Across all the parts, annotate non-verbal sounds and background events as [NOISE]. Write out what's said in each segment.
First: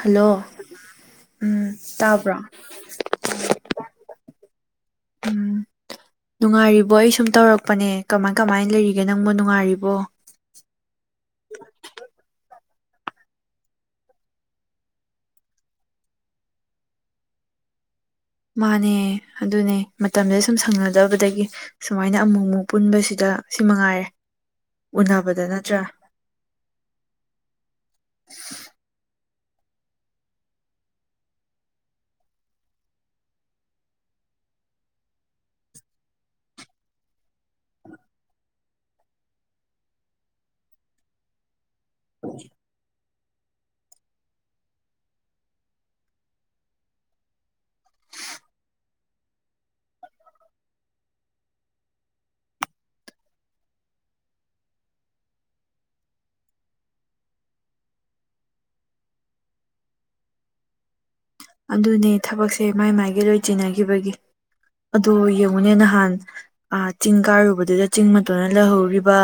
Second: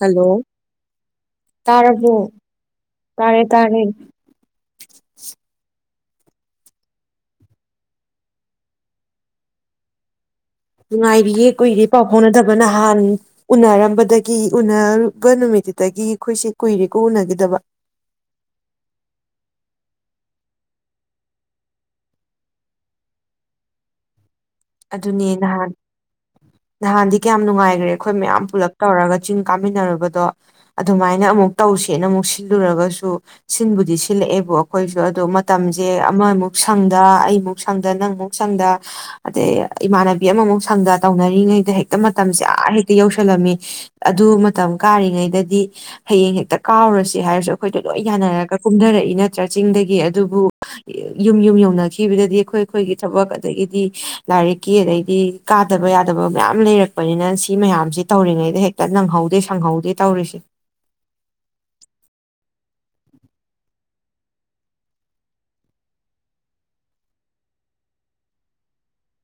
hello ꯎꯝ ꯇꯥꯔꯕꯣ ꯇꯥꯕ꯭ꯔꯣ ꯇꯥꯔꯦ ꯇꯥꯔꯦ ꯎꯝ ꯅꯨꯡꯉꯥꯏꯔꯤꯕꯣ ꯑꯩ ꯁꯨꯝ ꯇꯧꯔꯛꯄꯅꯦ ꯀꯃꯥꯏ ꯀꯃꯥꯏꯅ ꯂꯩꯔꯤꯒꯦ ꯅꯪꯕꯨ ꯅꯨꯡꯉꯥꯏꯔꯤꯕꯣ ꯅꯨꯡꯉꯥꯏꯔꯤꯌꯦꯦ ꯀꯨꯏꯔ ꯄꯥꯎ ꯐꯥꯎꯅꯗꯕ ꯅꯍꯥꯟ ꯎꯅꯔꯝꯕꯗꯒꯤ ꯎꯅꯔꯕ ꯅꯨꯃꯤꯠꯇꯨꯗꯒꯤ ꯑꯩꯈꯣꯏꯁꯦ ꯀꯨꯏꯔꯦꯀꯣ ꯎꯅꯈꯤꯗꯕ ꯃꯥꯅꯦ ꯑꯗꯨꯅꯦ ꯃꯇꯝꯁꯗ ꯁꯨꯝ ꯁꯪꯅꯗꯕꯗꯒꯤ ꯁꯨꯃꯥꯏꯅ ꯑꯃꯨꯛ ꯑꯃꯨꯛ ꯄꯨꯟꯕꯁꯤꯗ ꯁꯤ ꯃꯉꯥꯏꯔꯦ ꯑꯗꯨꯅꯦ ꯎꯅꯕꯗ ꯅꯍꯥꯟ ꯅꯠꯇ꯭ꯔꯥ ꯅꯍꯥꯟꯗꯤ ꯀꯌꯥꯝ ꯅꯨꯡꯉꯥꯏꯈ꯭ꯔꯦ ꯑꯩꯈꯣꯏ ꯃꯌꯥꯝ ꯄꯨꯂꯞ ꯇꯧꯔꯒ ꯀ ꯆꯤꯡ ꯀꯥꯃꯤꯟꯅꯨꯔꯕꯗꯣ ꯑꯗꯨꯃꯥꯏꯅ ꯑꯃꯨꯛ ꯇꯧꯁꯦꯅ ꯑꯃꯨꯛ ꯁꯤꯜꯂꯨꯔꯒꯁꯨ ꯁꯤꯟꯕꯨꯗꯤ ꯁꯤꯜꯂꯛꯑꯦꯕ ꯑꯩꯈꯣꯏꯁꯨ ꯑꯗꯣ ꯃꯇꯝꯁꯦ ꯑꯃꯃꯨꯛ ꯁꯪꯗ ꯑꯩꯃꯨꯛ ꯁꯪꯗ ꯅꯪꯃꯨꯛ ꯁꯪꯗ ꯑꯗꯩ ꯏꯃꯥꯟꯅꯕꯤ ꯑꯃꯃꯨꯛ ꯁꯪꯗ ꯇꯧꯅꯔꯤꯉꯩꯗ ꯍꯦꯛ ꯃꯇꯝꯁꯦꯥ ꯍꯦꯛꯇ ꯌꯧ ꯆꯜꯂꯝꯃꯤ ꯑꯗꯨ ꯃꯇꯝ ꯀꯥꯔꯤꯉꯩꯗꯗꯤ ꯍꯌꯦꯡ ꯍꯦꯛꯇ ꯀꯥꯎꯔꯁꯤ ꯍꯥꯏꯔꯁꯨ ꯑꯩꯈꯣꯏꯗ ꯂꯣꯏ ꯌꯥꯅꯔꯒ ꯀꯨꯝꯊꯔꯛꯏ ꯅꯠꯇ꯭ꯔꯥ ꯆꯤꯡꯗꯒꯤ ꯑꯗꯨꯕꯨ ꯌꯨꯝ ꯌꯨꯝ ꯌꯧꯅꯈꯤꯕꯗꯗꯤ ꯑꯩꯈꯣꯏ ꯑꯩꯈꯣꯏꯒꯤ ꯊꯕꯛ ꯑꯗꯒꯤꯗꯤ ꯂꯥꯏꯔꯤꯛꯀꯤ ꯑꯗꯩꯗꯤ ꯀꯥꯗꯕ ꯌꯥꯗꯕ ꯃꯌꯥꯝ ꯂꯩꯔꯛꯄꯅꯤꯅ ꯁꯤ ꯃꯌꯥꯝꯁꯤ ꯇꯧꯔꯤꯉꯩꯗ ꯍꯦꯛꯇ ꯅꯪꯍꯧꯗꯦ ꯁꯪꯍꯧꯗꯦ ꯇꯧꯔꯤꯁꯦ ꯑꯗꯨꯅꯦ ꯊꯕꯛꯁꯦ ꯃꯥꯏ ꯃꯥꯏꯒꯤ ꯂꯣꯏ ꯆꯤꯟꯅꯈꯤꯕꯒꯤ ꯑꯗꯨ ꯌꯦꯡꯉꯨꯅꯦ ꯅꯍꯥꯟ ꯆꯤꯡ ꯀꯥꯔꯨꯕꯗꯨꯗ ꯆꯤꯡ ꯃꯇꯣꯟꯅ ꯂꯩꯍꯧꯔꯤꯕ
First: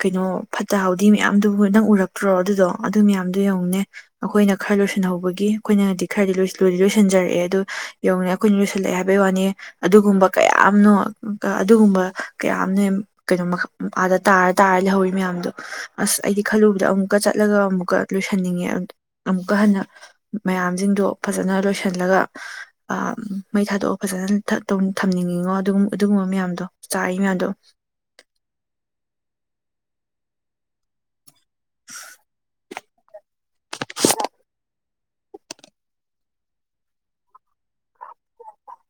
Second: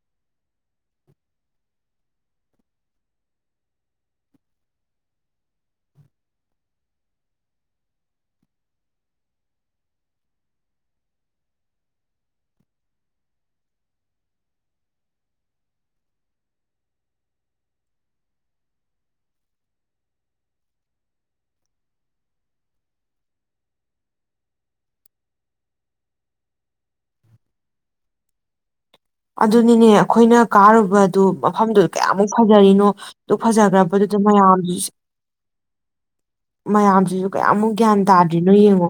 ꯀꯩꯅꯣ ꯐꯠꯇ ꯍꯥꯎꯊꯤ ꯃꯌꯥꯝꯗꯨꯕꯨ ꯅꯪ ꯎꯔꯛꯇ꯭ꯔꯣ ꯑꯗꯨꯗꯣ ꯑꯗꯨ ꯃꯌꯥꯝꯗꯣ ꯌꯦꯡꯉꯨꯅꯦ ꯑꯩꯈꯣꯏꯅ ꯈꯔ ꯂꯣꯏꯁꯤꯟꯍꯧꯕꯒꯤ ꯑꯩꯈꯣꯏꯅꯗꯤ ꯈꯔꯗꯤꯗꯤ ꯂꯣꯏꯁꯤꯟꯖꯔꯛꯑꯦ ꯑꯗꯨ ꯌꯧꯅꯤ ꯑꯩꯈꯣꯏꯅ ꯂꯣꯏꯁꯜꯂꯛꯑꯦ ꯍꯥꯏꯕꯩ ꯋꯥꯅꯤ ꯑꯗꯨꯒꯨꯝꯕ ꯀꯌꯥꯅꯣ ꯑꯗꯨꯒꯨꯝꯕ ꯀꯌꯥ ꯑꯃꯅ ꯀꯩꯅꯣ ꯑꯥꯗ ꯇꯥꯔ ꯇꯥꯔ ꯂꯩꯍꯧꯔꯤ ꯃꯌꯥꯝꯗꯣ ꯑꯁ ꯑꯩꯗꯤ ꯈꯜꯂꯨꯕꯗ ꯑꯃꯨꯛꯀ ꯆꯠꯂꯒ ꯑꯃꯨꯛꯀ ꯂꯣꯏꯁꯟꯅꯤꯡꯉꯦ ꯑꯃꯨꯛꯀ ꯍꯟꯅ ꯃꯌꯥꯝꯁꯤꯡ ꯑꯗꯨꯣ ꯐꯖꯅ ꯂꯣꯏꯁꯤꯜꯂꯒ ꯃꯩ ꯊꯥꯗꯣꯛꯑ ꯐꯖꯅ ꯊꯝꯅꯤꯡꯉꯤꯉꯣ ꯑꯗꯨꯒ ꯑꯗꯨꯒꯨꯝꯕ ꯃꯌꯥꯝꯗꯣ ꯆꯥꯔꯤ ꯃꯌꯥꯝꯗꯣ ꯑꯗꯨꯅꯤꯅꯦ ꯑꯩꯈꯣꯏꯅ ꯀꯥꯔꯨꯕ ꯑꯗꯨ ꯃꯐꯝꯗꯨꯗ ꯀꯌꯥꯃꯨꯛ ꯐꯖꯔꯤꯅꯣ ꯑꯗꯨ ꯐꯖꯈ꯭ꯔꯕꯗꯨꯗ ꯃꯌꯥꯝ ꯃꯌꯥꯝꯁꯤꯁꯨ ꯀꯌꯥꯃꯨꯛ ꯒ꯭ꯌꯥꯟ ꯇꯥꯗ꯭ꯔꯤꯅꯣ ꯌꯦꯡꯉꯣ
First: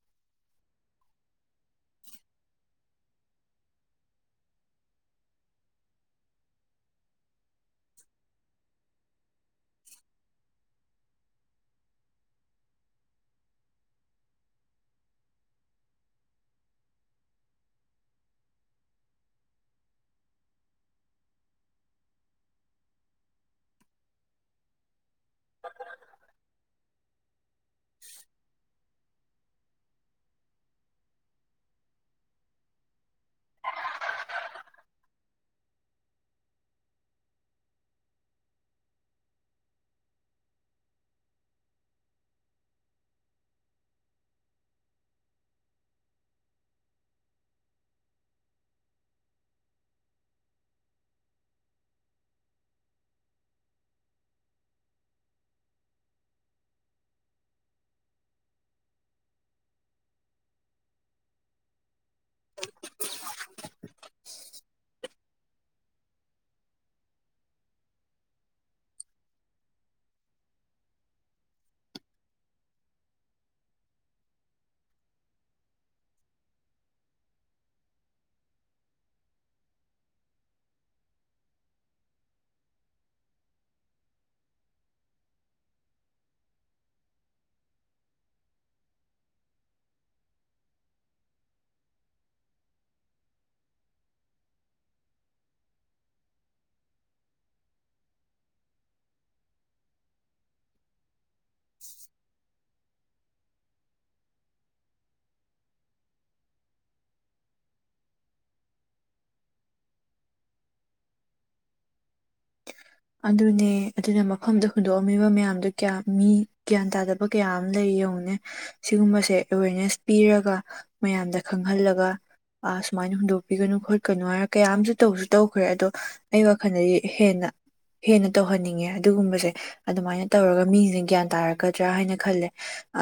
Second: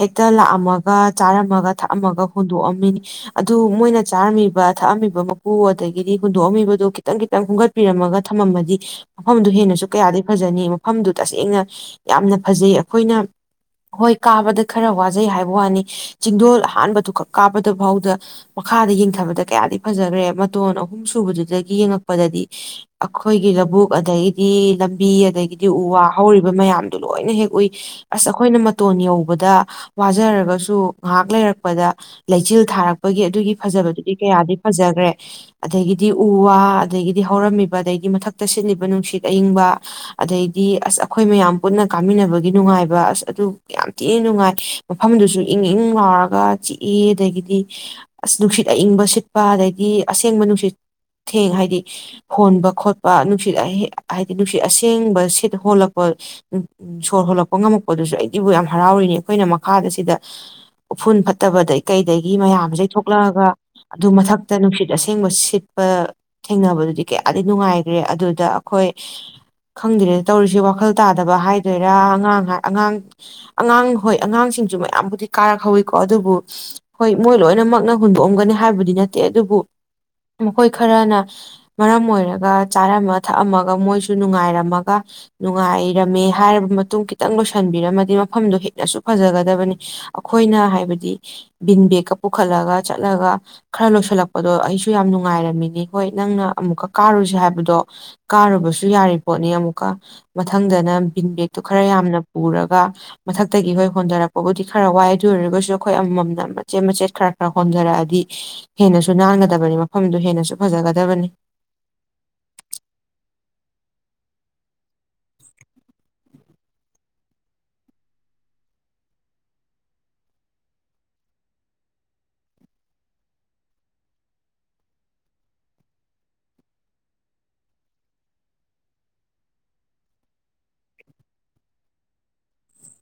ꯍꯦꯛꯇ ꯂꯥꯛꯑꯝꯃꯒ ꯆꯥꯔꯝꯃꯒ ꯊꯛꯑꯝꯃꯒ ꯍꯨꯟꯗꯣꯛꯑꯝꯃꯤꯅꯤ ꯑꯗꯨ ꯃꯣꯏꯅ ꯆꯥꯔꯝꯃꯤ ꯊꯛꯑꯝꯃꯤꯕ ꯃꯀꯨ ꯑꯗꯒꯤꯗꯤ ꯍꯨꯟꯗꯣꯛꯑꯝꯃꯤꯕꯗꯨꯣ ꯈꯤꯇꯪ ꯈꯤꯇꯪ ꯈꯨꯝꯝꯒꯠꯄꯤꯔꯝꯃꯒ ꯊꯝꯃꯝꯃꯗꯤ ꯃꯐꯝꯗꯨ ꯍꯦꯟꯅꯁꯨ ꯀꯌꯥꯗꯤꯩ ꯐꯖꯅꯤ ꯃꯐꯝꯗꯨ ꯇꯁꯦꯡꯅ ꯌꯥꯝꯅ ꯐꯖꯩ ꯑꯩꯈꯣꯏꯅ ꯍꯣꯏ ꯀꯥꯕꯗ ꯈꯔ ꯋꯥꯖꯩ ꯍꯥꯏꯕ ꯋꯥꯅꯤ ꯆꯤꯡꯗꯣꯜ ꯑꯍꯥꯟꯕꯗꯨ ꯈꯛ ꯀꯥꯕꯗ ꯐꯥꯎꯗ ꯃꯈꯥꯗ ꯌꯦꯡꯊꯕꯗ ꯀꯌꯥꯗꯤ ꯐꯖꯈ꯭ꯔꯦ ꯃꯇꯣꯟ ꯑꯍꯨꯝ ꯁꯨꯕꯗꯨꯗꯒꯤ ꯌꯦꯡꯉꯛꯄꯗꯗꯤ ꯑꯩꯈꯣꯏꯒꯤ ꯂꯧꯕꯨꯛ ꯑꯗꯒꯤꯗꯤ ꯕꯤ ꯑꯗꯒꯤꯗꯤ ꯎ ꯋꯥ ꯍꯧꯔꯤꯕ ꯃꯌꯥꯝꯗꯨꯣ ꯂꯣꯏꯅ ꯍꯦꯛꯒꯣꯏ ꯑꯁ ꯑꯩꯈꯣꯏꯅ ꯃꯇꯣꯟ ꯌꯧꯕ ꯔ ꯉꯥꯏ ꯂꯩꯔꯛ ꯂꯩꯆꯤꯜ ꯊꯥꯔꯛꯄꯒꯤ ꯑꯗꯨꯒꯤ ꯐꯖꯕ ꯁꯤ ꯀꯌꯥꯗꯤ ꯐꯖꯈ꯭ꯔꯦ ꯑꯗꯒꯤꯗꯤ ꯎ ꯋꯥ ꯑꯗꯒꯤꯗꯤ ꯍꯧꯔꯝꯃꯤꯕ ꯑꯗꯩꯗꯤ ꯃꯊꯛꯇ ꯁꯤꯠꯂꯤꯕ ꯅꯨꯡꯁꯤꯠ ꯑꯏꯤꯡꯕ ꯑꯗꯩꯗꯤ ꯑꯁ ꯑꯩꯈꯣꯏ ꯃꯌꯥꯝ ꯄꯨꯟꯅ ꯀꯥꯃꯤꯟꯅꯕꯒꯤ ꯅꯨꯡꯉꯥꯏꯕ ꯑꯁ ꯑꯗꯨ ꯌꯥꯝ ꯊꯤꯅ ꯅꯨꯡꯉꯥꯏ ꯃꯐꯝꯗꯨꯁꯨ ꯏꯪ ꯏꯪ ꯂꯥꯎꯔꯒ ꯆꯤꯛꯏ ꯑꯗꯒꯤꯗꯤ ꯑꯁ ꯅꯨꯡꯁꯤꯠ ꯏꯪꯕ ꯁꯤꯠꯄ ꯑꯗꯩꯗꯤ ꯑꯁꯦꯡꯕ ꯅꯨꯡꯁꯤꯠ ꯊꯦꯡ ꯍꯥꯏꯗꯤ ꯍꯣꯟꯕ ꯈꯣꯠꯄ ꯅꯨꯡꯁꯤꯠ ꯍꯥꯏꯗꯤ ꯅꯨꯡꯁꯤꯠ ꯑꯁꯦꯡꯕ ꯁꯤꯠ ꯍꯣꯜꯂꯛꯄ ꯁꯣꯔ ꯍꯣꯜꯂꯛꯄ ꯉꯝꯃꯛꯄꯗꯨꯁꯨ ꯑꯩꯗꯤꯕꯨ ꯌꯥꯝ ꯍꯔꯥꯎꯔꯤꯅꯤ ꯑꯩꯈꯣꯏꯅ ꯃꯈꯥꯗ ꯁꯤꯗ ꯎꯐꯨꯟ ꯐꯠꯇꯕꯗ ꯀꯩꯗꯒꯤ ꯃꯌꯥꯝꯁ ꯊꯣꯛꯂꯛꯑꯒ ꯑꯗꯨ ꯃꯊꯛꯇ ꯅꯨꯡꯁꯤꯠ ꯑꯁꯦꯡꯕ ꯁꯤꯠꯄ ꯊꯦꯡꯅꯕꯗꯨꯗꯤ ꯀꯌꯥꯗꯤ ꯅꯨꯡꯉꯥꯏꯈ꯭ꯔꯦ ꯑꯗꯨꯗ ꯑꯩꯈꯣꯏ ꯈꯪꯗ꯭ꯔꯦ ꯇꯧꯔꯤꯁꯦ ꯋꯥꯈꯜ ꯇꯥꯗꯕ ꯍꯥꯏꯗꯣꯏꯔꯥ ꯑꯉꯥꯡ ꯑꯉꯥꯡ ꯑꯉꯥꯡ ꯍꯣꯏ ꯑꯉꯥꯡꯁꯤꯡꯁꯨ ꯃꯌꯥꯝꯕꯨꯗꯤ ꯀꯥꯔꯛꯍꯧꯋꯤꯀꯣ ꯑꯗꯨꯕꯨ ꯍꯣꯏ ꯃꯣꯏ ꯂꯣꯏꯅꯃꯛꯅ ꯍꯨꯟꯗꯣꯛꯑꯝꯒꯅꯤ ꯍꯥꯏꯕꯗꯤ ꯅꯠꯇꯦ ꯑꯗꯨꯕꯨ ꯃꯈꯣꯏ ꯈꯔꯅ ꯃꯔꯝ ꯑꯣꯏꯔꯒ ꯆꯥꯔꯝꯃ ꯊꯛꯑꯝꯃꯒ ꯃꯣꯏꯁꯨ ꯅꯨꯡꯉꯥꯏꯔꯝꯃꯒ ꯅꯨꯡꯉꯥꯏꯔꯝꯃꯦ ꯍꯥꯏꯔꯕ ꯃꯇꯨꯡ ꯈꯤꯇꯪ ꯂꯣꯏꯁꯤꯟꯕꯤꯔꯝꯃꯗꯤ ꯃꯐꯝꯗꯣ ꯍꯦꯟꯅꯁꯨ ꯐꯖꯒꯗꯕꯅꯤ ꯑꯩꯈꯣꯏꯅ ꯍꯥꯏꯕꯗꯤ ꯕꯤꯟ ꯕꯦꯦꯛꯀ ꯄꯨꯈꯠꯂꯒ ꯆꯠꯂꯒ ꯈꯔ ꯂꯣꯏꯁꯤꯜꯂꯛꯄꯗꯣ ꯑꯩꯁꯨ ꯌꯥꯝ ꯅꯨꯡꯉꯥꯏꯔꯝꯃꯤꯅꯤ ꯍꯣꯏ ꯅꯪꯅ ꯑꯃꯨꯛꯀ ꯀꯥꯔꯨꯁ ꯍꯥꯏꯕꯗꯣ ꯀꯥꯔꯨꯕꯁꯨ ꯌꯥꯔꯤ ꯄꯣꯠꯅꯤ ꯑꯃꯨꯛꯀ ꯃꯊꯪꯗꯅ ꯕꯤꯟꯕꯦꯛ ꯑꯗꯨ ꯈꯔ ꯌꯥꯝꯅ ꯄꯨꯔꯒ ꯃꯊꯛꯇꯒꯤ ꯍꯣꯏ ꯍꯣꯟꯊꯔꯛꯄꯕꯨꯗꯤ ꯈꯔ ꯋꯥꯏ ꯑꯗꯨ ꯑꯣꯏꯔꯒꯁꯨ ꯑꯩꯈꯣꯏ ꯑꯃꯃꯝꯅ ꯃꯆꯦꯠ ꯃꯆꯦꯠ ꯈꯔ ꯈꯔ ꯍꯣꯟꯊꯔꯛꯑꯗꯤ ꯍꯦꯟꯅꯁꯨ ꯅꯥꯟꯒꯗꯕꯅꯤ ꯃꯐꯝꯗꯨ ꯍꯦꯟꯅꯁꯨ ꯐꯖꯒꯗꯕꯅꯤ ꯑꯗꯨꯅꯦ ꯑꯗꯨꯅ ꯃꯐꯝꯗ ꯍꯨꯟꯗꯣꯛꯑꯝꯃꯤꯕ ꯃꯌꯥꯝꯗꯣ ꯀꯌꯥ ꯃꯤ ꯒ꯭ꯌꯥꯟ ꯇꯥꯗꯕ ꯀꯌꯥ ꯑꯃ ꯂꯩ ꯌꯦꯡꯉꯨꯅꯦ ꯁꯤꯒꯨꯝꯕꯁꯦ ꯑꯦꯋꯦꯔꯅꯦꯁ ꯄꯤꯔꯒ ꯃꯌꯥꯝꯗ ꯈꯪꯍꯜꯂꯒ ꯁꯨꯃꯥꯏꯅ ꯍꯨꯟꯗꯣꯛꯄꯤꯒꯅꯨ ꯈꯣꯠꯀꯅꯨ ꯍꯥꯏꯅ ꯀꯌꯥ ꯑꯃꯁꯨ ꯇꯧꯁꯨ ꯇꯧꯈ꯭ꯔꯦ ꯑꯗꯣ ꯑꯩ ꯋꯥꯈꯜꯗꯗꯤ ꯍꯦꯟꯅ ꯍꯦꯟꯅ ꯇꯧꯍꯟꯅꯤꯡꯉꯦ ꯑꯗꯨꯒꯨꯝꯕꯁꯦ ꯑꯗꯨꯃꯥꯏꯅ ꯇꯧꯔꯒ ꯃꯤꯁꯦ ꯒ꯭ꯌꯥꯟ ꯇꯥꯔꯛꯀꯗ꯭ꯔꯥ ꯍꯥꯏꯅ ꯈꯜꯂꯦ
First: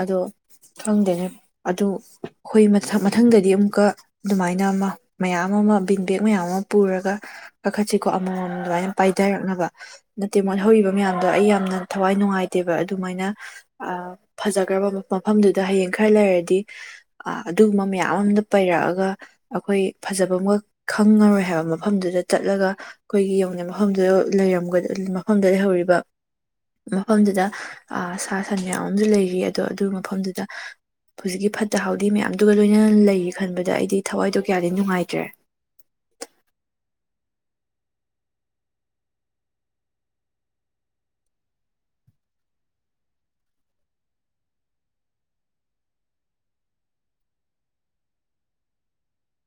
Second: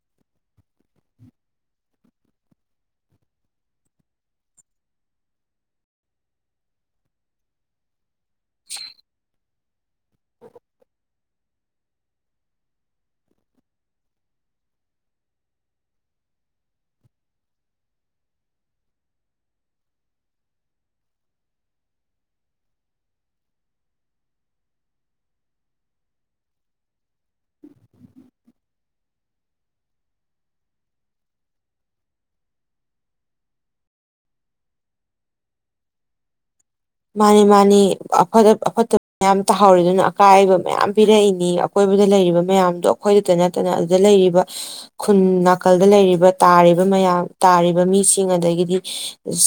ꯑꯗꯣ ꯈꯪꯗꯅꯤ ꯑꯗꯨ ꯑꯩꯈꯣꯏ ꯃꯊꯪ ꯃꯊꯪꯗꯗꯤ ꯑꯃꯨꯛꯀ ꯑꯗꯨꯃꯥꯏꯅ ꯑꯃ ꯃꯌꯥꯝ ꯑꯃ ꯕꯤꯟ ꯕꯦꯦꯛ ꯃꯌꯥꯝ ꯑꯃ ꯄꯨꯔꯒ ꯀꯥꯈꯠꯁꯤꯀꯣ ꯑꯃꯃꯝ ꯑꯗꯨꯃꯥꯏꯅ ꯄꯥꯏꯊꯔꯛꯅꯕ ꯅꯠꯇꯦ ꯃꯣꯠꯍꯧꯔꯤꯕ ꯃꯌꯥꯝꯗꯣ ꯑꯩ ꯌꯥꯝꯅ ꯊꯋꯥꯏ ꯅꯨꯡꯉꯥꯏꯇꯦꯕ ꯑꯗꯨꯃꯥꯏꯅ ꯑ ꯐꯖꯈ꯭ꯔꯕ ꯃꯐꯝꯗꯨꯗ ꯍꯌꯦꯡ ꯈꯔ ꯂꯩꯔꯗꯤ ꯑ ꯑꯗꯨꯒꯨꯝꯕ ꯃꯌꯥꯝ ꯑꯝꯗ ꯄꯩꯔꯛꯑꯒ ꯑꯩꯈꯣꯏ ꯐꯖꯕ ꯑꯃꯒ ꯈꯪꯉꯔꯣꯏ ꯍꯥꯏꯕ ꯃꯐꯝꯗꯨꯗ ꯆꯠꯂꯒ ꯑꯩꯈꯣꯏꯒꯤ ꯌꯧ ꯃꯐꯝꯗꯨꯗ ꯂꯩ ꯃꯐꯝꯗꯨꯗ ꯂꯩꯍꯧꯔꯤꯕ ꯃꯐꯝꯗꯨꯗ ꯁꯥ ꯁꯟ ꯃꯌꯥꯝ ꯑꯃꯁꯨ ꯂꯩꯔꯤ ꯑꯗꯣ ꯑꯗꯨꯒꯤ ꯃꯐꯝꯗꯨꯗ ꯍꯧꯖꯤꯛꯀꯤ ꯐꯠꯇ ꯍꯥꯎꯊꯤ ꯃꯌꯥꯝꯗꯨꯒ ꯂꯣꯏꯅ ꯂꯩꯔꯤ ꯈꯟꯕꯗ ꯑꯩꯗꯤ ꯊꯋꯥꯏꯗꯣ ꯀꯌꯥꯗꯤ ꯅꯨꯡꯉꯥꯏꯇ꯭ꯔꯦ ꯃꯥꯅꯤ ꯃꯥꯅꯤꯐ ꯑꯐꯠꯇꯕ ꯃꯌꯥꯝ ꯇꯥꯍꯧꯔꯤ ꯑꯗꯨꯅ ꯑꯀꯥꯏꯕ ꯃꯌꯥꯝ ꯄꯤꯔꯛꯏꯅꯤ ꯑꯀꯣꯏꯕꯗ ꯂꯩꯔꯤꯕ ꯃꯌꯥꯝꯗꯣ ꯑꯩꯈꯣꯏꯗꯇ ꯅꯠꯇꯅ ꯑꯗꯨꯗ ꯂꯩꯔꯤꯕ ꯈꯨꯟ ꯅꯥꯀꯜꯗ ꯂꯩꯔꯤꯕ ꯇꯥꯔꯤꯕ ꯃꯌꯥꯝ ꯇꯥꯔꯤꯕ ꯃꯤꯁꯤꯡ ꯑꯗꯒꯤꯗꯤ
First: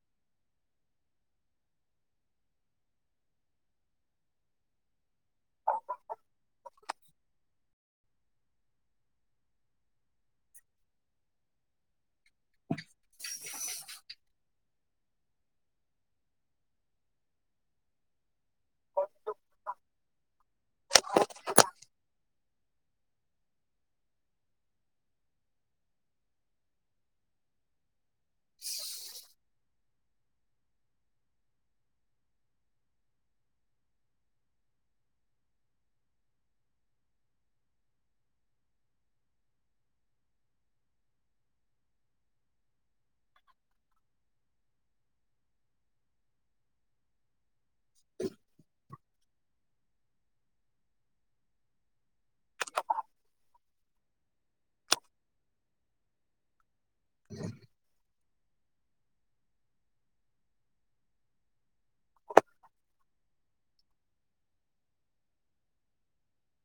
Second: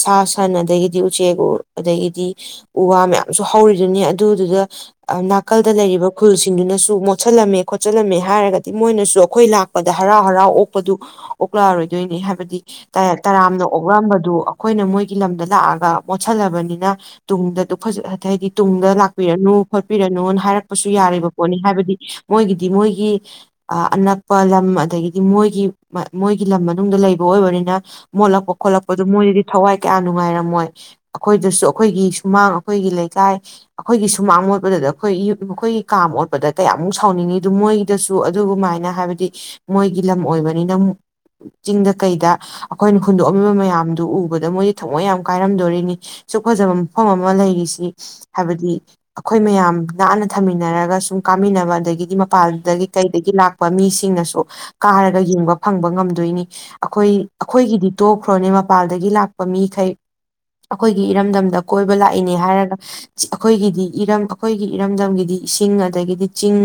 ꯁꯥ ꯁꯟ ꯑꯗꯒꯤꯗꯤ ꯎꯆꯦꯛ ꯎ ꯑꯗꯒꯤꯗꯤ ꯎ ꯋꯥ ꯃꯌꯥꯝꯁꯨ ꯍꯧꯔꯤꯗꯨꯅꯤ ꯑꯗꯨꯗꯨꯗ ꯅꯥꯀꯜꯗ ꯂꯩꯔꯤꯕ ꯈꯨꯜꯁꯤꯡꯗꯨꯅꯁꯨ ꯃꯣꯠꯁꯤꯜꯂꯝꯃꯦ ꯈꯣꯠꯆꯜꯂꯝꯃꯦ ꯍꯥꯏꯔꯒꯗꯤ ꯃꯣꯏꯅꯁꯨ ꯑꯩꯈꯣꯏ ꯂꯥꯛꯄꯗ ꯍꯔꯥꯎ ꯍꯔꯥꯎ ꯑꯣꯛꯄꯗꯨ ꯑꯣꯛꯂꯛꯑꯔꯣꯏꯗꯣꯏꯅꯤ ꯍꯥꯏꯕꯗꯤ ꯇꯔꯥꯝꯅ ꯑꯣꯛꯂꯛꯝꯕꯗꯨ ꯑꯩꯈꯣꯏꯅ ꯃꯣꯏꯒꯤ ꯂꯝꯗ ꯂꯥꯛꯑꯒ ꯃꯣꯠꯁꯤꯜꯂꯕꯅꯤꯅ ꯇꯨꯡꯗ ꯐꯖ ꯍꯥꯏꯗꯤ ꯇꯨꯡꯗ ꯂꯥꯛꯄꯤꯔꯅꯨ ꯈꯣꯠꯄꯤꯔꯅꯨꯅ ꯍꯥꯏꯔꯛꯄꯁꯨ ꯌꯥꯔꯤꯕ ꯄꯣꯠꯅꯤ ꯍꯥꯏꯕꯗꯤ ꯃꯣꯏꯒꯤꯗꯤ ꯃꯣꯏꯒꯤ ꯑꯅꯛꯄ ꯂꯝ ꯑꯗꯒꯤꯗꯤ ꯃꯣꯏꯒꯤ ꯃꯣꯏꯒꯤ ꯂꯝ ꯃꯅꯨꯡꯗ ꯂꯩꯕ ꯑꯣꯏꯕꯅꯤꯅ ꯃꯣꯠꯂꯛꯄ ꯈꯣꯠꯂꯛꯄꯗ ꯃꯣꯏꯗꯗꯤ ꯊꯋꯥꯏ ꯀꯌꯥ ꯅꯨꯡꯉꯥꯏꯔꯝꯃꯣꯏ ꯑꯩꯈꯣꯏꯗꯁꯨ ꯑꯩꯈꯣꯏꯒꯤ ꯁꯨꯃꯥꯡ ꯑꯩꯈꯣꯏꯒꯤ ꯂꯩꯀꯥꯏ ꯑꯩꯈꯣꯏꯒꯤ ꯁꯨꯃꯥꯡ ꯃꯣꯠꯄꯗ ꯑꯩꯈꯣꯏ ꯃꯈꯈꯣꯏꯒꯤ ꯀꯥ ꯑꯣꯣꯠꯄꯗ ꯀꯌꯥꯃꯨꯛ ꯁꯥꯎꯅꯤꯡꯉꯤ ꯑꯗꯨ ꯃꯣꯏꯗꯁꯨ ꯑꯗꯨꯃꯥꯏꯅ ꯍꯥꯏꯕꯗꯤ ꯃꯣꯏꯒꯤ ꯂꯝ ꯑꯣꯏꯕꯅꯤꯅꯨ ꯆꯤꯡꯗ ꯀꯩꯗ ꯑꯩꯈꯣꯏꯅ ꯍꯨꯟꯗꯣꯛꯑꯝꯃꯤꯕ ꯃꯌꯥꯝꯗꯨ ꯎꯕꯗ ꯃꯣꯏꯗꯤ ꯊꯃꯣꯏ ꯌꯥꯝ ꯀꯥꯏꯔꯝꯗꯣꯔꯤꯅꯤ ꯁꯨꯛ ꯐꯖꯕ ꯃꯐꯝ ꯑꯃ ꯂꯩꯔꯤꯁꯤ ꯍꯥꯏꯕꯗꯤ ꯑꯩꯈꯣꯏ ꯃꯌꯥꯝ ꯅꯥꯟꯅ ꯊꯝꯃꯤꯟꯅꯔꯒ ꯁꯨꯝ ꯀꯥꯃꯤꯟꯅꯕ ꯑꯗꯒꯤꯗꯤ ꯃꯄꯥꯟꯗꯒꯤ ꯀꯩꯗꯒꯤ ꯂꯥꯛꯄ ꯃꯤꯁꯤꯡꯅꯁꯨ ꯀꯥꯔꯒ ꯌꯦꯡꯕ ꯐꯪꯕ ꯉꯝꯗꯣꯏꯅꯤ ꯑꯩꯈꯣꯏ ꯑꯩꯈꯣꯏꯒꯤꯗꯤ ꯇꯣꯛꯈ꯭ꯔꯣꯅꯦ ꯊꯄꯥꯜꯗꯒꯤ ꯂꯥꯛꯄ ꯃꯤꯈꯩ ꯑꯩꯈꯣꯏꯒꯤ ꯏꯔꯝꯗꯝꯗ ꯀꯣꯏꯕ ꯂꯥꯛꯏꯅꯦ ꯍꯥꯏꯔꯒ ꯑꯩꯈꯣꯏꯒꯤꯗꯤ ꯏꯔꯝ ꯑꯩꯈꯣꯏꯒꯤ ꯏꯔꯝꯗꯝꯒꯤꯗꯤ ꯏꯁꯤꯡ ꯑꯗꯒꯤꯗꯤ ꯆꯤꯡ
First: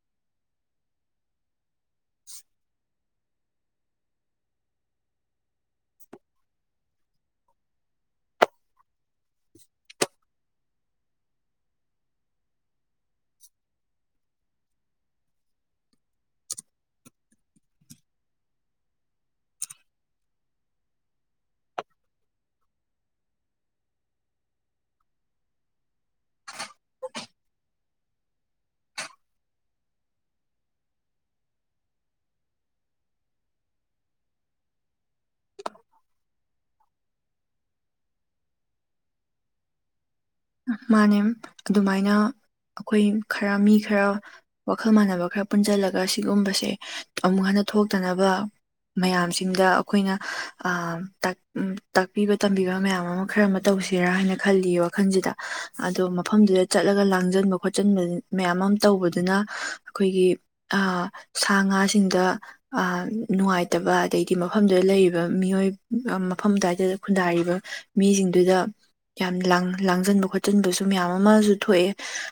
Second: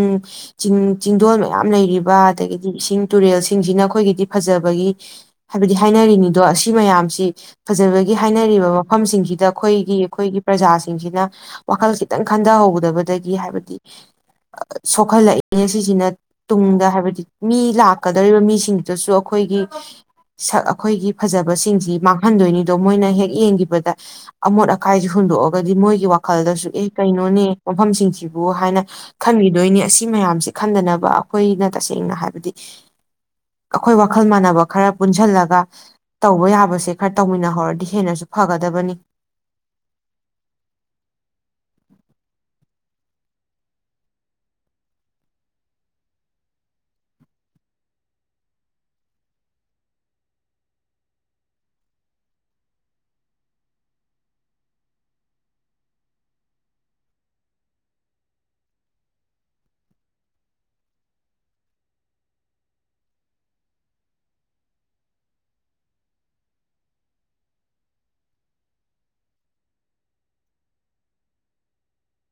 ꯆꯤꯡ ꯆꯤꯡꯗꯣꯜ ꯃꯌꯥꯝ ꯂꯩꯔꯤꯕ ꯑꯗꯒꯤꯗꯤ ꯏꯁꯤꯡ ꯇꯨꯔꯦꯜꯁꯤꯡꯁꯤꯅ ꯑꯩꯈꯣꯏꯒꯤꯗꯤ ꯐꯖꯕꯒꯤ ꯍꯥꯏꯕꯗꯤ ꯍꯥꯏꯅꯔꯤꯅꯤꯗꯣ ꯑꯁꯤ ꯃꯌꯥꯝꯁꯤ ꯐꯖꯕꯒꯤ ꯍꯥꯏꯅꯔꯤꯕ ꯃꯐꯝꯁꯤꯡꯁꯤꯗ ꯑꯩꯈꯣꯏ ꯄ꯭ꯔꯖꯥꯁꯤꯡꯁꯤꯅ ꯋꯥꯈꯜ ꯈꯤꯇꯪ ꯈꯟꯊꯍꯧꯒꯗꯕ ꯗꯗꯒꯤ ꯍꯥꯏꯕꯗꯤ ꯁꯣꯛꯍꯜꯂꯛꯏꯅꯦ ꯁꯤꯁꯤꯅ ꯇꯨꯡꯗ ꯍꯥꯏꯕꯗꯤ ꯃꯤ ꯂꯥꯛꯀꯗꯧꯔꯤꯕ ꯃꯤꯁꯤꯡꯗꯨꯗꯁꯨ ꯑꯩꯈꯣꯏꯒꯤ ꯁꯛ ꯑꯩꯈꯣꯏꯒꯤ ꯐꯖꯕꯁꯤꯡꯁꯤ ꯃꯥꯡꯍꯟꯗꯣꯏꯅꯤꯗꯣ ꯃꯣꯏꯅ ꯍꯦꯛ ꯌꯦꯡꯈꯤꯕꯗ ꯑꯃꯣꯠ ꯑꯀꯥꯏꯁꯦ ꯍꯨꯟꯗꯣꯛꯑꯒꯗꯤ ꯃꯣꯏꯒꯤ ꯋꯥꯈꯜꯗꯁꯨ ꯑꯦ ꯀꯩꯅꯣꯅꯦ ꯃꯐꯝꯁꯤꯡꯁꯤꯕꯨ ꯍꯥꯏꯅ ꯈꯟꯕꯤꯗꯣꯏꯅꯤ ꯑꯁꯤ ꯃꯌꯥꯝꯁꯦ ꯈꯟꯗꯅꯕ ꯑꯩꯈꯣꯏꯅ ꯇꯁꯦꯡꯅ ꯍꯥꯏꯕꯗꯤ ꯑꯩꯈꯣꯏ ꯋꯥꯈꯜ ꯃꯥꯟꯅꯕ ꯈꯔ ꯄꯨꯟꯁꯤꯜꯂꯒ ꯇꯧꯕ ꯌꯥꯕꯁꯦ ꯈꯔ ꯇꯧꯃꯤꯟꯅꯍꯧꯔꯗꯤ ꯍꯦꯟꯅꯁꯨ ꯐꯒꯗꯕꯅꯤ ꯃꯥꯅꯦ ꯑꯗꯨꯃꯥꯏꯅ ꯑꯩꯈꯣꯏ ꯈꯔ ꯃꯤ ꯈꯔ ꯋꯥꯈꯜ ꯃꯥꯟꯅꯕ ꯈꯔ ꯄꯨꯟꯁꯤꯜꯂꯒ ꯁꯤꯒꯨꯝꯕꯁꯦ ꯑꯃꯨꯛ ꯍꯟꯅ ꯊꯣꯛꯇꯅꯕ ꯃꯌꯥꯝꯁꯤꯡꯗ ꯑꯩꯈꯣꯏꯅ ꯇꯥꯛꯄꯤꯕ ꯇꯝꯕꯤꯕ ꯃꯌꯥꯝ ꯑꯃ ꯈꯔ ꯑꯃ ꯇꯧꯁꯤꯔꯥ ꯍꯥꯏꯅ ꯈꯜꯂꯤ ꯋꯥꯈꯜꯁꯤꯗ ꯑꯗꯣ ꯃꯐꯝꯗꯨꯗ ꯆꯠꯂꯒ ꯂꯥꯡꯁꯤꯟꯕ ꯈꯣꯠꯆꯟꯕ ꯃꯌꯥꯝ ꯑꯃ ꯇꯧꯕꯗꯨꯅ ꯑꯩꯈꯣꯏꯒꯤ ꯁꯥ ꯉꯥꯁꯤꯡꯗ ꯅꯨꯡꯉꯥꯏꯇꯕ ꯑꯗꯩꯗꯤ ꯃꯐꯝꯗꯨꯗ ꯂꯩꯔꯤꯕ ꯃꯤꯑꯣꯏ ꯃꯐꯝ ꯑꯗꯨꯋꯥꯏꯗ ꯈꯨꯟꯗꯥꯔꯤꯕ ꯃꯤꯁꯤꯡꯗꯨꯗ ꯌꯥꯝ ꯂ ꯂꯥꯡꯖꯟꯕ ꯈꯣꯠꯆꯤꯟꯕꯁꯨ ꯃꯌꯥꯝ ꯑꯃꯁꯨ ꯊꯣꯛꯑꯦ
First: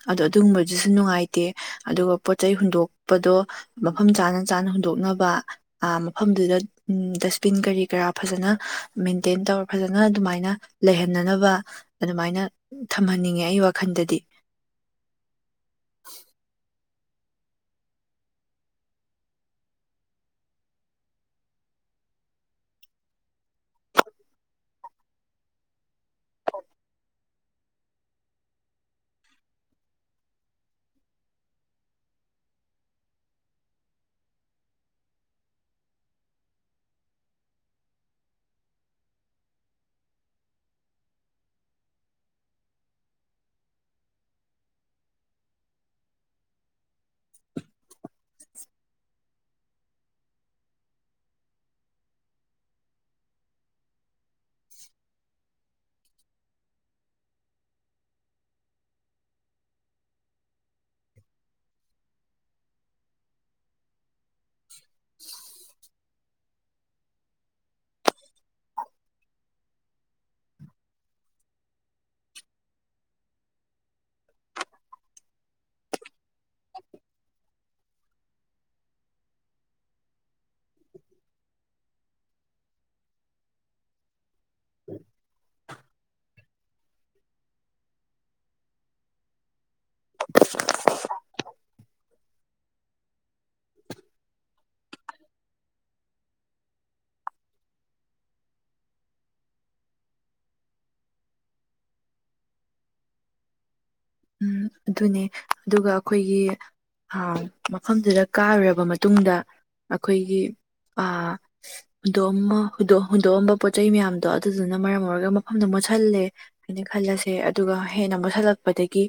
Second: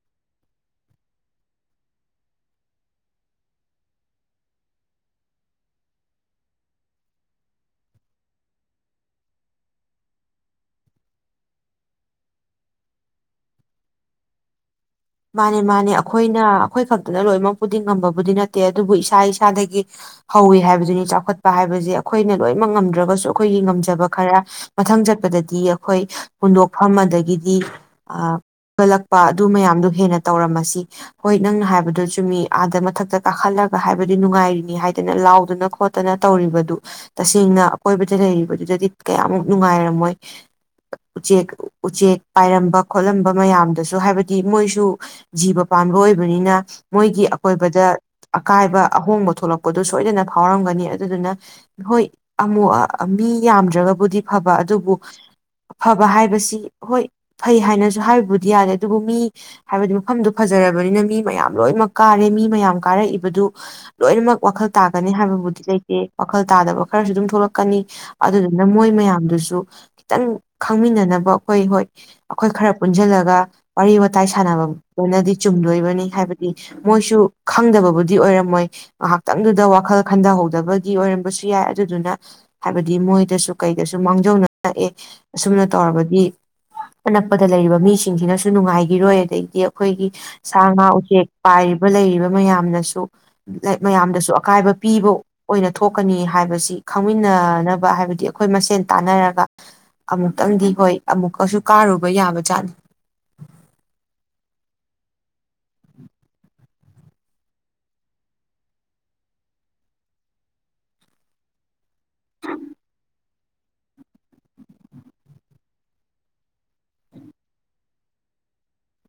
ꯑꯗꯣ ꯑꯗꯨꯒꯨꯝꯕꯗꯨꯁꯨ ꯅꯨꯡꯉꯥꯏꯇꯦ ꯑꯗꯨꯒ ꯄꯣꯠ ꯆꯩꯩ ꯍꯨꯟꯗꯣꯛꯄꯗꯣ ꯃꯐꯝ ꯆꯥꯅ ꯆꯥꯅ ꯍꯨꯟꯗꯣꯛꯅꯕ ꯃꯐꯝꯗꯨꯗ ꯗꯁꯕꯤꯟ ꯀꯔꯤ ꯀꯔꯥ ꯐꯖꯅ ꯃꯦꯟꯇꯦꯟ ꯇꯧꯔ ꯐꯖꯅ ꯑꯗꯨꯃꯥꯏꯅ ꯂꯩꯍꯟꯅꯅꯕ ꯑꯗꯨꯃꯥꯏꯅ ꯊꯝꯍꯟꯅꯤꯡꯉꯦ ꯑꯩ ꯋꯥꯈꯜꯗꯗꯤ ꯃꯥꯅꯦ ꯃꯥꯅꯦ ꯑꯩꯈꯣꯏꯅ ꯑꯩꯈꯣꯏ ꯈꯛꯇ ꯑꯗꯨꯅ ꯂꯣꯏꯅꯃꯛꯄꯨꯗꯤ ꯉꯝꯕꯕꯨꯗꯤ ꯅꯠꯇꯦ ꯑꯗꯨꯕꯨ ꯏꯁꯥ ꯏꯁꯥꯗꯒꯤ ꯍꯧꯋꯤ ꯍꯥꯏꯕꯗꯨꯅꯤ ꯆꯥꯎꯈꯠꯄ ꯍꯥꯏꯕꯁꯦ ꯑꯩꯈꯣꯏꯅ ꯂꯣꯏꯅꯃꯛ ꯉꯝꯗ꯭ꯔꯒꯁꯨ ꯑꯩꯈꯣꯏꯒꯤ ꯉꯝꯖꯕ ꯈꯔ ꯃꯊꯪ ꯆꯠꯄꯗꯗꯤ ꯑꯩꯈꯣꯏ ꯍꯨꯟꯗꯣꯛꯐꯝ ꯑꯗꯒꯤꯗꯤ ꯑ ꯀꯒꯠꯂꯛꯄ ꯑꯗꯨ ꯃꯌꯥꯝꯗꯨ ꯍꯦꯟꯅ ꯇꯧꯔꯝꯃꯁꯤ ꯍꯣꯏ ꯅꯪꯅ ꯍꯥꯏꯕꯗꯨꯁꯨꯨꯝꯃꯤ ꯑꯥꯗ ꯃꯊꯛꯇ ꯀꯥꯈꯠꯂꯒ ꯍꯥꯏꯕꯗꯤ ꯅꯨꯡꯉꯥꯏꯔꯤꯅꯤ ꯍꯥꯏꯗꯅ ꯂꯥꯎꯗꯅ ꯈꯣꯠꯇꯅ ꯇꯧꯔꯤꯕꯗꯨ ꯇꯁꯦꯡꯅ ꯑꯀꯣꯏꯕꯗ ꯂꯩꯔꯤꯕꯗꯨꯗꯗꯤ ꯀꯌꯥꯃꯨꯛ ꯅꯨꯡꯉꯥꯏꯔꯝꯃꯣꯏ ꯎꯆꯦꯛ ꯎꯆꯦꯛ ꯄꯥꯏꯔꯝꯕ ꯈꯣꯠꯂꯝꯕ ꯃꯌꯥꯝꯗꯁꯨ ꯍꯥꯏꯕꯗꯤ ꯃꯣꯏ ꯁꯨ ꯖꯤꯕ ꯄꯥꯟꯕ ꯑꯣꯏꯕꯅꯤꯅ ꯃꯣꯏꯒꯤ ꯑꯀꯣꯏꯕꯗ ꯑꯀꯥꯏꯕ ꯑꯍꯣꯡꯕ ꯊꯣꯛꯂꯛꯄꯗꯣ ꯁꯣꯏꯗꯅ ꯐꯥꯎꯔꯝꯒꯅꯤ ꯑꯗꯨꯗꯨꯅ ꯍꯣꯏ ꯑꯃꯨ ꯃꯤ ꯌꯥꯝꯗ꯭ꯔꯒꯕꯨꯗꯤ ꯐꯕ ꯑꯗꯨꯕꯨ ꯐꯕ ꯍꯥꯏꯕꯁꯤ ꯍꯣꯏ ꯐꯩ ꯍꯥꯏꯅꯁꯨ ꯍꯥꯏꯕꯕꯨꯗꯤ ꯌꯥꯗꯦ ꯑꯗꯨꯕꯨ ꯃꯤ ꯍꯥꯏꯕꯗꯤ ꯃꯐꯝꯗꯨ ꯐꯖꯔꯕꯅꯤꯅ ꯃꯤ ꯃꯌꯥꯝ ꯂꯣꯏꯅꯃꯛ ꯀꯥꯔꯦ ꯃꯤ ꯃꯌꯥꯝ ꯀꯥꯔꯛꯏꯕꯗꯨ ꯂꯣꯏꯅꯃꯛ ꯋꯥꯈꯜ ꯇꯥꯒꯅꯤ ꯍꯥꯏꯕꯕꯨꯗꯤ ꯂꯩ ꯋꯥꯈꯜ ꯇꯥꯗꯕ ꯈꯔꯁꯨ ꯑꯗꯨꯝ ꯊꯣꯛꯂꯛꯀꯅꯤ ꯑꯗꯨꯗꯨꯅ ꯃꯣꯏ ꯃꯌꯥꯝꯗꯨꯁꯨ ꯈꯤꯇꯪ ꯈꯪꯃꯤꯟꯅꯅꯕ ꯑꯩꯈꯣꯏ ꯍꯣꯏ ꯑꯩꯈꯣꯏ ꯈꯔ ꯄꯨꯟꯁꯤꯜꯂꯒ ꯋꯥꯔꯤ ꯋꯥꯇꯥꯏ ꯁꯥꯟꯅꯕꯗꯨꯅꯗꯤ ꯆꯨꯝꯗꯣꯏꯕꯅꯤ ꯍꯥꯏꯕꯗꯤ ꯃꯣꯏꯁꯨ ꯈꯪꯗꯕꯕꯨꯗꯤ ꯑꯣꯏꯔꯝꯃꯣꯏ ꯉꯥꯏꯍꯥꯛꯇꯪꯗꯨꯗ ꯋꯥꯈꯜ ꯈꯟꯊꯍꯧꯗꯕꯗꯤ ꯑꯣꯏꯔꯝꯕꯁꯨ ꯌꯥꯏ ꯑꯗꯨꯗꯨꯅ ꯍꯥꯏꯕꯗꯤ ꯃꯣꯏꯗꯁꯨ ꯀꯩꯗꯁꯨ ꯃꯥꯡꯖꯧꯅꯉꯛꯑꯦ ꯑꯁꯨꯝꯅ ꯇꯧꯔꯕꯗꯤ ꯑꯅꯛꯄꯗ ꯂꯩꯔꯤꯕ ꯃꯤꯁꯤꯡꯁꯤꯅꯁꯨ ꯅꯨꯡꯉꯥꯏꯈꯤꯔꯣꯏ ꯑꯗꯒꯤꯗꯤ ꯑꯩꯈꯣꯏꯒꯤ ꯁ ꯎꯆꯦꯛ ꯄꯥꯏ ꯂꯩꯔꯤꯕ ꯃꯌꯥꯝꯅꯁꯨ ꯃꯌꯥꯝꯗꯁꯨ ꯑꯀꯥꯏꯕ ꯄꯤꯕ ꯑꯣꯏꯅ ꯊꯣꯛꯀꯅꯤ ꯍꯥꯏꯕꯁꯤ ꯈꯪꯃꯤꯟꯅꯅꯕ ꯍꯥꯏꯕꯗꯤ ꯑꯩꯈꯣꯏ ꯃꯁꯦꯟ ꯇꯥꯟꯅꯔꯒ ꯑꯃꯨꯛꯇꯪꯗꯤ ꯍꯣꯏ ꯑꯃꯨꯛꯀꯁꯨ ꯀꯥꯔꯨꯕ ꯌꯥꯕ ꯆꯥꯟ ꯎꯝ ꯑꯗꯨꯅꯦ ꯑꯗꯨꯒ ꯑꯩꯈꯣꯏꯒꯤ ꯃꯐꯝꯗꯨꯗ ꯀꯥꯔꯨꯔꯕ ꯃꯇꯨꯡꯗ ꯑꯩꯈꯣꯏꯒꯤ ꯍꯨꯟꯗꯣꯛꯑꯝꯕ ꯍꯨꯟꯗꯣꯛꯑꯝꯕ ꯄꯣꯠꯆꯩ ꯃꯌꯥꯝꯗꯣ ꯑꯗꯨꯗꯨꯅ ꯃꯔꯝ ꯑꯣꯏꯔꯒ ꯃꯐꯝꯗꯣ ꯃꯣꯠꯁꯜꯂꯦ ꯍꯥꯏꯅ ꯈꯜꯂꯁꯦ ꯑꯗꯨꯒ ꯍꯦꯟꯅ ꯃꯣꯠꯁꯤꯜꯂꯛꯄꯗꯒꯤ ꯀ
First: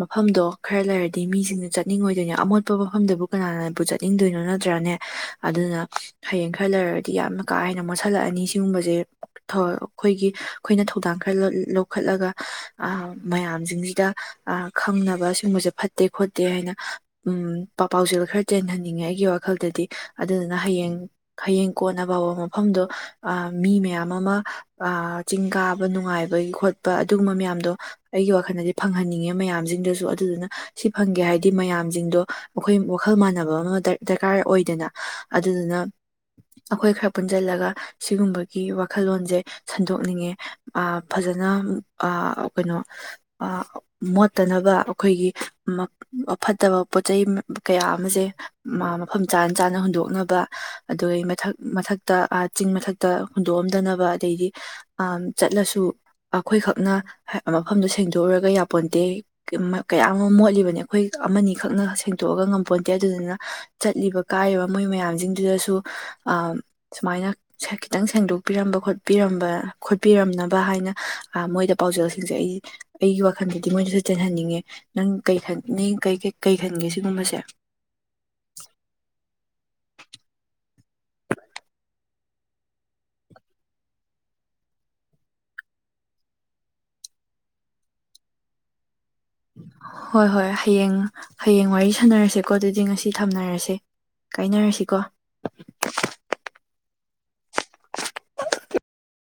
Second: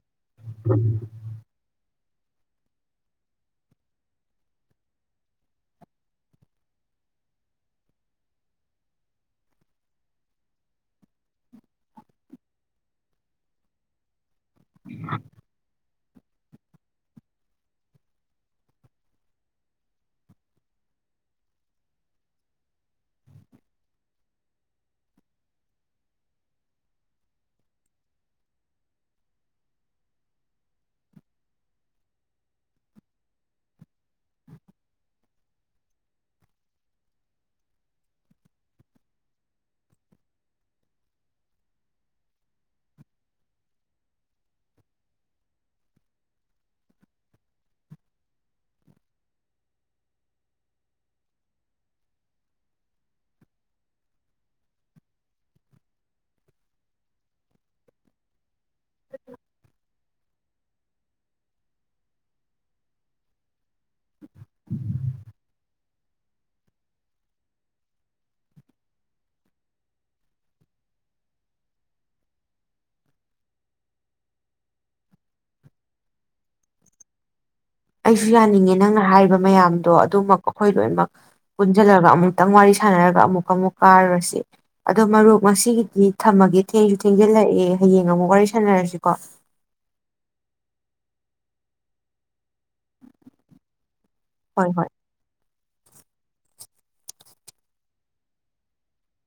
ꯃꯐꯝꯗꯣ ꯈꯔ ꯂꯩꯔꯗꯤ ꯃꯤꯁꯤꯡꯅ ꯆꯠ ꯆꯠꯅꯤꯡꯉ ꯑꯣꯏꯗꯣꯏꯅꯦ ꯑꯃꯣꯠꯄ ꯃꯐꯝꯗꯕꯨ ꯀꯅꯥꯅꯕꯨ ꯆꯠꯅꯤꯡꯗꯣꯏꯅꯣ ꯅꯠꯇ꯭ꯔꯥꯅꯦ ꯑꯗꯨꯅ ꯍꯌꯦꯡ ꯈꯔ ꯂꯩꯔꯒꯗꯤ ꯌꯥꯝꯅ ꯀꯥ ꯍꯦꯟꯅ ꯃꯣꯠꯁꯤꯜꯂꯛꯑꯅꯤ ꯁꯤꯒꯨꯝꯕꯁꯦ ꯑꯩꯈꯣꯏꯒꯤ ꯑꯩꯈꯣꯏꯅ ꯊꯧꯗꯥꯡ ꯈꯔ ꯂꯧꯈꯠꯂꯒ ꯃꯌꯥꯝꯁꯤꯡꯁꯤꯗ ꯈꯪꯅꯕ ꯁꯒꯨꯝꯕꯁꯦ ꯐꯠ ꯐꯠꯇꯦ ꯈꯣꯠꯇꯦ ꯍꯥꯏꯅ ꯎ ꯄꯥꯎꯖꯦꯜ ꯈꯔ ꯆꯦꯜꯍꯟꯅꯤꯡꯉꯦ ꯑꯩꯒꯤ ꯋꯥꯈꯜꯗꯗꯤ ꯑꯗꯨꯗꯨꯅ ꯍꯌꯦꯡ ꯍꯌꯦꯡ ꯀꯣꯟꯅ ꯐꯕ ꯃꯐꯝꯗꯣ ꯃꯤ ꯃꯌꯥꯝ ꯑꯃ ꯆꯤꯡ ꯀꯥꯕ ꯅꯨꯡꯉꯥꯏꯕꯒꯤ ꯈꯣꯠꯄ ꯑꯗꯨꯒꯨꯝꯕ ꯃꯌꯥꯝꯗꯣ ꯑꯩꯒꯤ ꯋꯥꯈꯜꯗꯗꯤ ꯐꯪꯍꯟꯅꯤꯡꯉꯦ ꯃꯌꯥꯝꯁꯤꯡꯗꯁꯨ ꯑꯗꯨꯗꯨꯅ ꯁꯤ ꯐꯪꯒꯦ ꯍꯥꯏꯗꯤ ꯃꯌꯥꯝꯁꯤꯡꯗꯣ ꯑꯩꯈꯣꯏ ꯋꯥꯈꯜ ꯃꯥꯟꯅꯕ ꯑꯃ ꯗꯔꯀꯥꯔ ꯑꯣꯏꯗꯅ ꯑꯗꯨꯗꯨꯅ ꯑꯩꯈꯣꯏ ꯈꯔ ꯄꯨꯟꯁꯤꯜꯂꯒ ꯁꯤꯒꯨꯝꯕꯒꯤ ꯋꯥꯈꯜꯂꯣꯟꯁꯦ ꯁꯟꯗꯣꯛꯅꯤꯡꯉꯦ ꯐꯖꯅ ꯀꯩꯅꯣ ꯃꯣꯠꯇꯅꯕ ꯑꯩꯈꯣꯏꯒꯤ ꯐꯠꯇꯕ ꯄꯣꯠ ꯆꯩ ꯀꯌꯥ ꯑꯃꯁꯦ ꯃꯐꯝ ꯆꯥꯅ ꯆꯥꯅ ꯍꯨꯟꯗꯣꯛꯅꯕ ꯑꯗꯒꯤ ꯃꯊꯛ ꯃꯊꯛꯇ ꯆꯤꯡ ꯃꯊꯛꯇ ꯍꯨꯟꯗꯣꯛꯑꯝꯗꯅꯕ ꯑꯗꯩꯗꯤ ꯆꯠꯂꯁꯨ ꯑꯩꯈꯣꯏꯈꯛꯅ ꯃꯐꯝꯗꯣ ꯁꯦꯡꯗꯣꯛ ꯇꯎꯔꯒ ꯌꯥꯄꯣꯟꯇꯦ ꯀꯌꯥ ꯑꯃ ꯃꯣꯠꯂꯤꯕꯅꯦ ꯑꯩꯈꯣꯏ ꯑꯃꯅꯤꯈꯛꯅ ꯁꯦꯡꯇꯣꯛꯑꯒ ꯉꯝꯄꯣꯟꯇꯦ ꯑꯗꯨꯗꯨꯅ ꯆꯠꯂꯤꯕ ꯀꯥꯏꯔꯤꯕ ꯃꯣꯏ ꯃꯌꯥꯝꯁꯤꯡꯗꯨꯗꯁꯨ ꯁꯨ ꯁꯨꯃꯥꯏꯅ ꯈꯤꯇꯪ ꯁꯦꯡꯗꯣꯛꯄꯤꯔꯝꯕ ꯈꯣꯠꯄꯤꯔꯝꯕ ꯈꯣꯠꯄꯤꯔꯝꯅꯕ ꯍꯥꯏꯅ ꯃꯣꯏꯗ ꯄꯥꯎꯖꯦꯜꯁꯤꯡꯁꯦ ꯑꯩ ꯑꯩꯒꯤ ꯋꯥꯈꯜꯗꯗꯤ ꯃꯣꯏꯅꯁꯨ ꯆꯦꯟꯍꯟꯅꯤꯡꯉꯦ ꯅꯪ ꯀꯩ ꯅꯪ ꯀꯩ ꯈꯟꯒꯦ ꯁꯤꯒꯨꯝꯕꯁꯦ ꯑꯩꯁꯨ ꯌꯥꯅꯤꯡꯉꯦ ꯅꯪꯅ ꯍꯥꯏꯔꯤꯕ ꯃꯌꯥꯝꯗꯣ ꯑꯗꯨꯃꯀꯣ ꯑꯩꯈꯣꯏ ꯂꯣꯏꯅꯃꯛ ꯄꯨꯟꯁꯤꯜꯂꯒ ꯑꯃꯨꯛꯇꯪ ꯋꯥꯔꯤ ꯁꯥꯥꯟꯅꯔꯒ ꯑꯃꯨꯛ ꯑꯃꯨꯛ ꯀꯥꯔꯨꯔꯁꯤ ꯑꯗꯣ ꯃꯔꯨꯞ ꯉꯁꯤꯒꯤꯗꯤ ꯊꯝꯃꯒꯦ ꯊꯦꯡꯁꯨ ꯊꯦꯡꯖꯤꯜꯂꯛꯑꯦ ꯍꯌꯦꯡ ꯑꯃꯨꯛ ꯋꯥꯔꯤ ꯁꯥꯟꯅꯔꯁꯤꯀꯣ ꯍꯣꯏ ꯍꯣꯏ ꯍꯌꯦꯡ ꯍꯌꯦꯡ ꯋꯥꯔꯤ ꯁꯥꯟꯅꯔꯁꯤꯦ ꯀꯣ ꯑꯗꯨꯗꯤ ꯉꯁꯤ ꯊꯝꯅꯔꯁꯦ ꯍꯣꯏ ꯍꯣꯏ ꯀꯥꯏꯅꯔꯁꯤꯀꯣ [UNINTELLIGIBLE]